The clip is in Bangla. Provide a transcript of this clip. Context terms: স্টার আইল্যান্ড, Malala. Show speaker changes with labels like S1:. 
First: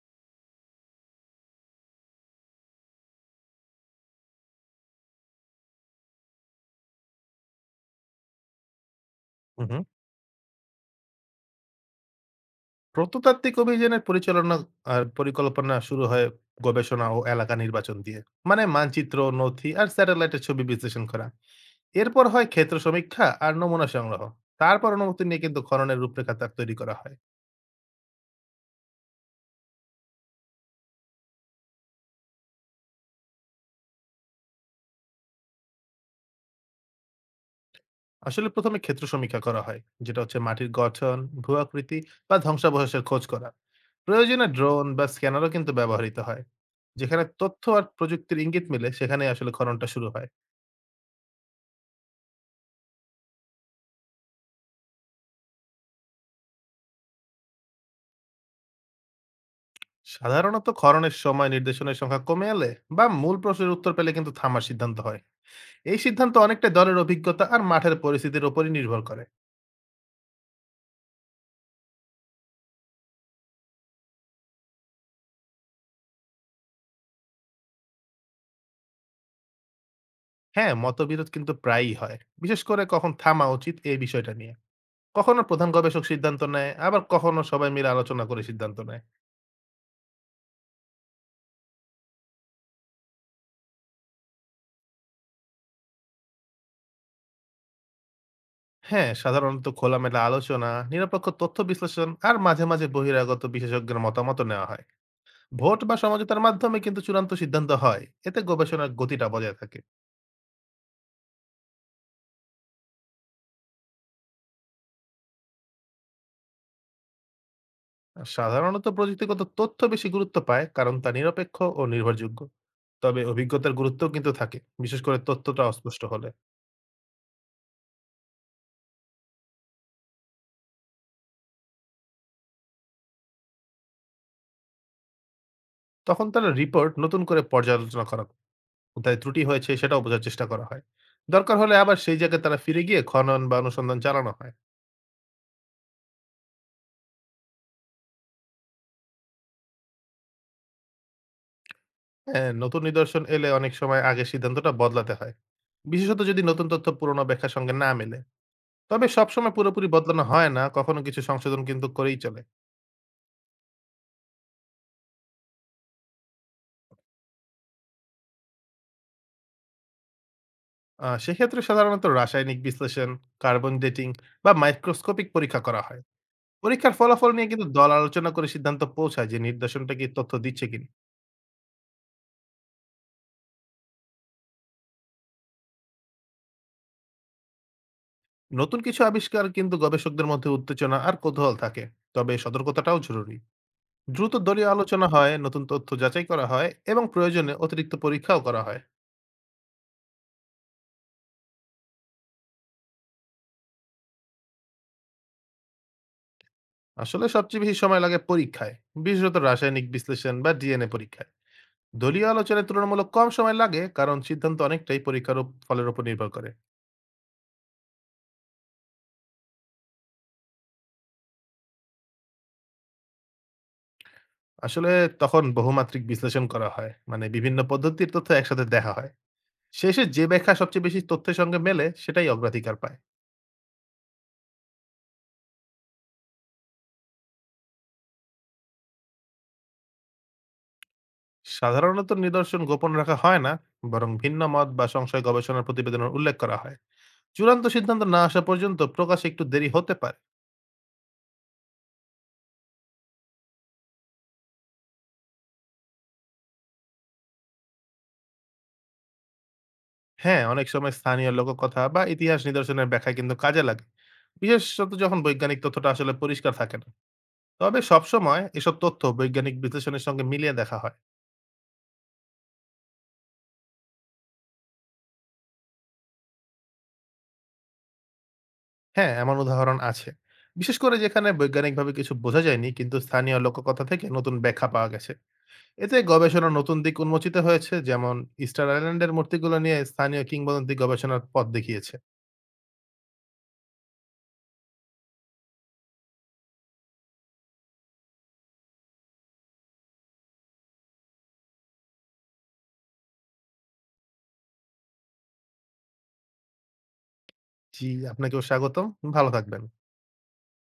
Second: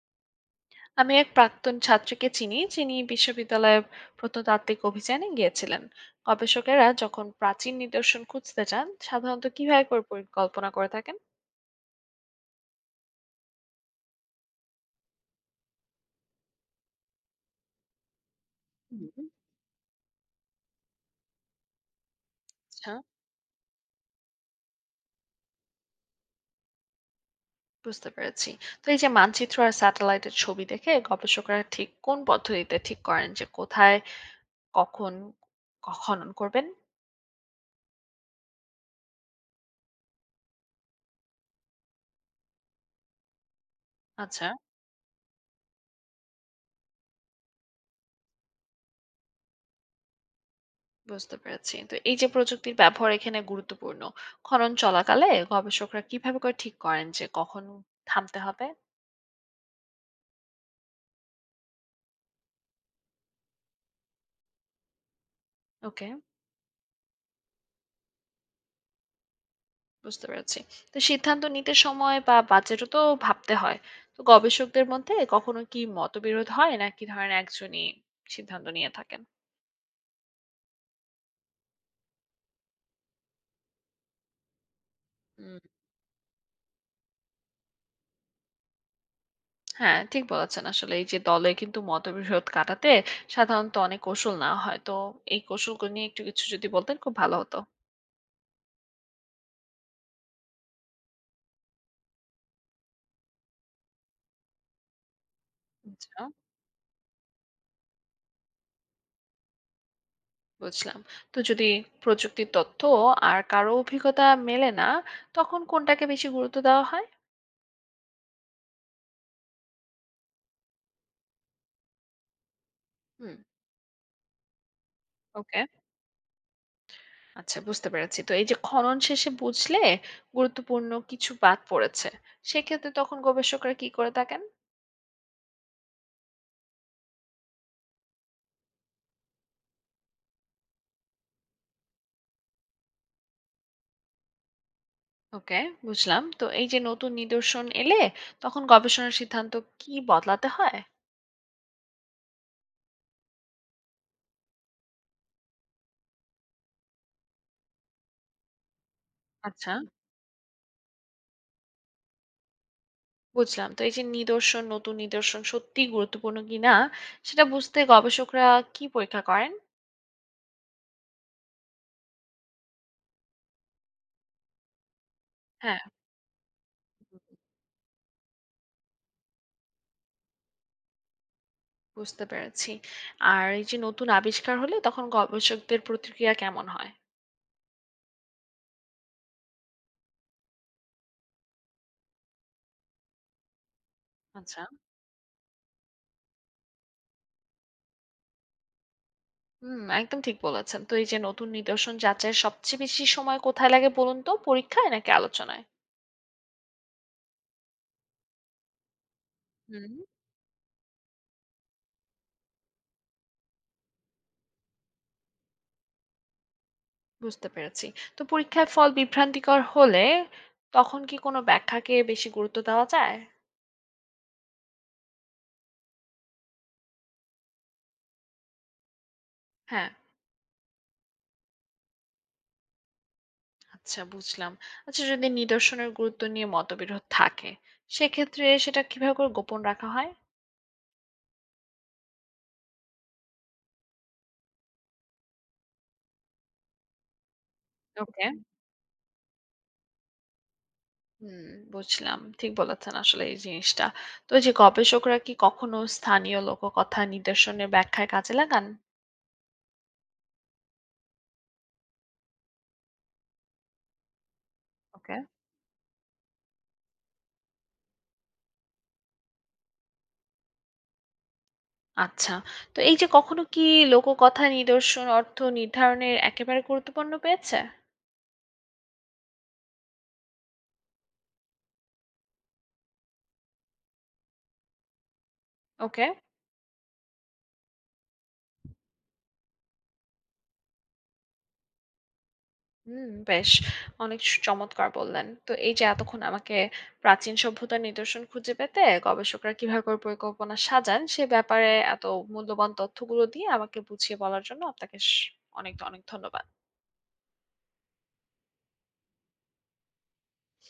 S1: আমি এক প্রাক্তন ছাত্রীকে চিনি যিনি বিশ্ববিদ্যালয়ে প্রত্নতাত্ত্বিক অভিযানে গিয়েছিলেন। গবেষকেরা যখন প্রাচীন নিদর্শন খুঁজতে যান, সাধারণত
S2: হুম, হুম।
S1: কিভাবে করে পরিকল্পনা করে থাকেন?
S2: প্রত্নতাত্ত্বিক অভিযানের পরিচালনা আর পরিকল্পনা শুরু হয় গবেষণা ও এলাকা নির্বাচন দিয়ে। মানে মানচিত্র
S1: হুম,
S2: নথি আর স্যাটেলাইটের ছবি বিশ্লেষণ করা। এরপর হয় ক্ষেত্র
S1: আচ্ছা,
S2: সমীক্ষা আর নমুনা সংগ্রহ। তারপর অনুমতি নিয়ে কিন্তু খননের রূপরেখা তৈরি করা হয়।
S1: বুঝতে পেরেছি। তো এই যে মানচিত্র আর স্যাটেলাইটের ছবি দেখে গবেষকরা ঠিক কোন পদ্ধতিতে ঠিক করেন যে কোথায়, কখন, খনন করবেন?
S2: আসলে প্রথমে ক্ষেত্র সমীক্ষা করা হয়, যেটা হচ্ছে মাটির গঠন, ভূয়াকৃতি বা ধ্বংসাবশেষের খোঁজ করা। প্রয়োজনে
S1: আচ্ছা,
S2: ড্রোন বা স্ক্যানারও কিন্তু ব্যবহৃত হয়। যেখানে তথ্য আর প্রযুক্তির ইঙ্গিত মিলে সেখানে আসলে খননটা শুরু হয়।
S1: বুঝতে পেরেছি। তো এই যে প্রযুক্তির ব্যবহার এখানে গুরুত্বপূর্ণ। খনন চলাকালে গবেষকরা কিভাবে করে ঠিক করেন যে কখন থামতে হবে?
S2: সাধারণত ক্ষরণের সময় নির্দেশনের সংখ্যা কমে এলে বা মূল প্রশ্নের উত্তর পেলে কিন্তু থামার সিদ্ধান্ত হয়। এই
S1: ওকে,
S2: সিদ্ধান্ত অনেকটা দলের অভিজ্ঞতা আর মাঠের পরিস্থিতির উপরই নির্ভর করে।
S1: বুঝতে পেরেছি। তো সিদ্ধান্ত নিতে সময় বা বাজেটও তো ভাবতে হয়। তো গবেষকদের মধ্যে কখনো কি মতবিরোধ হয়? নাকি ধরেন একজনই সিদ্ধান্ত নিয়ে থাকেন?
S2: হ্যাঁ, মতবিরোধ কিন্তু প্রায়ই হয়, বিশেষ করে কখন থামা উচিত এই বিষয়টা নিয়ে। কখনো
S1: হুম,
S2: প্রধান গবেষক সিদ্ধান্ত নেয়, আবার কখনো সবাই মিলে আলোচনা করে সিদ্ধান্ত নেয়।
S1: হ্যাঁ, ঠিক বলেছেন। আসলে এই যে দলে কিন্তু মতবিরোধ কাটাতে সাধারণত অনেক কৌশল নেওয়া হয়। তো এই কৌশলগুলো নিয়ে একটু কিছু যদি বলতেন, খুব ভালো হতো।
S2: হ্যাঁ, সাধারণত খোলামেলা আলোচনা, নিরপেক্ষ তথ্য বিশ্লেষণ আর মাঝে মাঝে বহিরাগত বিশেষজ্ঞের মতামত নেওয়া হয়। ভোট বা
S1: আচ্ছা,
S2: সমঝোতার মাধ্যমে কিন্তু চূড়ান্ত সিদ্ধান্ত হয়, এতে গবেষণার গতিটা বজায় থাকে।
S1: বুঝলাম। তো যদি প্রযুক্তির তথ্য আর কারো অভিজ্ঞতা মেলে না, তখন কোনটাকে বেশি গুরুত্ব দেওয়া হয়?
S2: সাধারণত প্রযুক্তিগত তথ্য বেশি গুরুত্ব পায় কারণ তা নিরপেক্ষ ও নির্ভরযোগ্য। তবে
S1: হুম,
S2: অভিজ্ঞতার গুরুত্বও কিন্তু থাকে, বিশেষ করে
S1: ওকে।
S2: তথ্যটা অস্পষ্ট হলে।
S1: আচ্ছা, বুঝতে পেরেছি। তো এই যে খনন শেষে বুঝলে গুরুত্বপূর্ণ কিছু বাদ পড়েছে, সেক্ষেত্রে তখন গবেষকরা কি করে থাকেন?
S2: তখন তারা রিপোর্ট নতুন করে পর্যালোচনা করা হয়। কোথায় ত্রুটি হয়েছে সেটাও বোঝার চেষ্টা করা হয়। দরকার হলে আবার সেই জায়গায় তারা ফিরে গিয়ে খনন বা অনুসন্ধান চালানো হয়।
S1: ওকে, বুঝলাম। তো এই যে নতুন নিদর্শন এলে তখন গবেষণার সিদ্ধান্ত কি বদলাতে হয়?
S2: হ্যাঁ, নতুন নিদর্শন এলে অনেক সময় আগে সিদ্ধান্তটা বদলাতে হয়, বিশেষত যদি নতুন তথ্য পুরোনো ব্যাখ্যার সঙ্গে না মেলে। তবে সবসময়
S1: আচ্ছা,
S2: পুরোপুরি বদলানো হয় না, কখনো কিছু সংশোধন কিন্তু করেই চলে।
S1: বুঝলাম। তো এই যে নতুন নিদর্শন সত্যিই গুরুত্বপূর্ণ কিনা সেটা বুঝতে গবেষকরা কি পরীক্ষা করেন?
S2: সেক্ষেত্রে সাধারণত রাসায়নিক বিশ্লেষণ, কার্বন ডেটিং বা মাইক্রোস্কোপিক পরীক্ষা করা
S1: হ্যাঁ,
S2: হয়। পরীক্ষার ফলাফল নিয়ে কিন্তু দল আলোচনা করে সিদ্ধান্ত পৌঁছায় যে নির্দেশনটা কি তথ্য দিচ্ছে কিনা।
S1: বুঝতে পেরেছি। আর এই যে নতুন আবিষ্কার হলে তখন গবেষকদের প্রতিক্রিয়া কেমন হয়?
S2: নতুন কিছু আবিষ্কার কিন্তু গবেষকদের মধ্যে উত্তেজনা আর কৌতূহল থাকে। তবে সতর্কতাটাও জরুরি। দ্রুত
S1: আচ্ছা।
S2: দলীয় আলোচনা হয়, নতুন তথ্য যাচাই করা হয় এবং প্রয়োজনে অতিরিক্ত পরীক্ষাও করা হয়।
S1: হুম, একদম ঠিক বলেছেন। তো এই যে নতুন নিদর্শন যাচাইয়ের সবচেয়ে বেশি সময় কোথায় লাগে বলুন তো? পরীক্ষায় নাকি আলোচনায়?
S2: আসলে সবচেয়ে বেশি সময় লাগে পরীক্ষায়, বিশেষত রাসায়নিক
S1: হুম।
S2: বিশ্লেষণ বা ডিএনএ পরীক্ষায়। দলীয় আলোচনায় তুলনামূলক কম সময় লাগে কারণ সিদ্ধান্ত অনেকটাই পরীক্ষার উপ ফলের উপর নির্ভর করে।
S1: বুঝতে পেরেছি। তো পরীক্ষায় ফল বিভ্রান্তিকর হলে তখন কি কোনো ব্যাখ্যাকে বেশি গুরুত্ব দেওয়া যায়?
S2: আসলে তখন বহুমাত্রিক বিশ্লেষণ করা হয়। মানে বিভিন্ন পদ্ধতির তথ্য একসাথে দেখা হয়।
S1: হ্যাঁ,
S2: শেষে যে ব্যাখ্যা সবচেয়ে বেশি তথ্যের সঙ্গে মেলে সেটাই অগ্রাধিকার পায়।
S1: আচ্ছা, বুঝলাম। আচ্ছা, যদি নিদর্শনের গুরুত্ব নিয়ে মতবিরোধ থাকে, সেক্ষেত্রে সেটা কিভাবে করে গোপন রাখা হয়?
S2: সাধারণত নিদর্শন গোপন রাখা হয় না, বরং ভিন্ন মত বা সংশয় গবেষণার প্রতিবেদনের উল্লেখ করা হয়। চূড়ান্ত সিদ্ধান্ত না
S1: ওকে।
S2: আসা পর্যন্ত প্রকাশ একটু দেরি হতে পারে।
S1: হুম, বুঝলাম। ঠিক বলেছেন আসলে এই জিনিসটা। তো এই যে গবেষকরা কি কখনো স্থানীয় লোককথা নিদর্শনের ব্যাখ্যায় কাজে লাগান?
S2: হ্যাঁ, অনেক সময় স্থানীয় লোককথা বা ইতিহাস নিদর্শনের ব্যাখ্যা কিন্তু কাজে লাগে, বিশেষত
S1: ওকে।
S2: যখন বৈজ্ঞানিক তথ্যটা আসলে পরিষ্কার থাকে না। তবে সবসময় এসব তথ্য বৈজ্ঞানিক বিশ্লেষণের সঙ্গে মিলিয়ে দেখা হয়।
S1: আচ্ছা। তো এই যে কখনো কি লোককথা নিদর্শন অর্থ নির্ধারণের একেবারে গুরুত্বপূর্ণ পেয়েছে?
S2: হ্যাঁ, এমন উদাহরণ আছে। বিশেষ করে যেখানে বৈজ্ঞানিকভাবে কিছু বোঝা যায়নি কিন্তু স্থানীয় লোককথা থেকে নতুন ব্যাখ্যা পাওয়া গেছে। এতে
S1: ওকে।
S2: গবেষণার নতুন দিক উন্মোচিত হয়েছে, যেমন স্টার আইল্যান্ডের মূর্তিগুলো নিয়ে স্থানীয় কিংবদন্তি গবেষণার পথ দেখিয়েছে।
S1: হুম, বেশ। অনেক স চমৎকার বললেন। তো এই যে এতক্ষণ আমাকে প্রাচীন সভ্যতার নিদর্শন খুঁজে পেতে গবেষকরা কিভাবে করে পরিকল্পনা সাজান সে ব্যাপারে এত মূল্যবান তথ্যগুলো দিয়ে আমাকে বুঝিয়ে বলার জন্য আপনাকে স অনেক ধন্যবাদ।
S2: জি, আপনাকেও স্বাগতম। ভালো থাকবেন।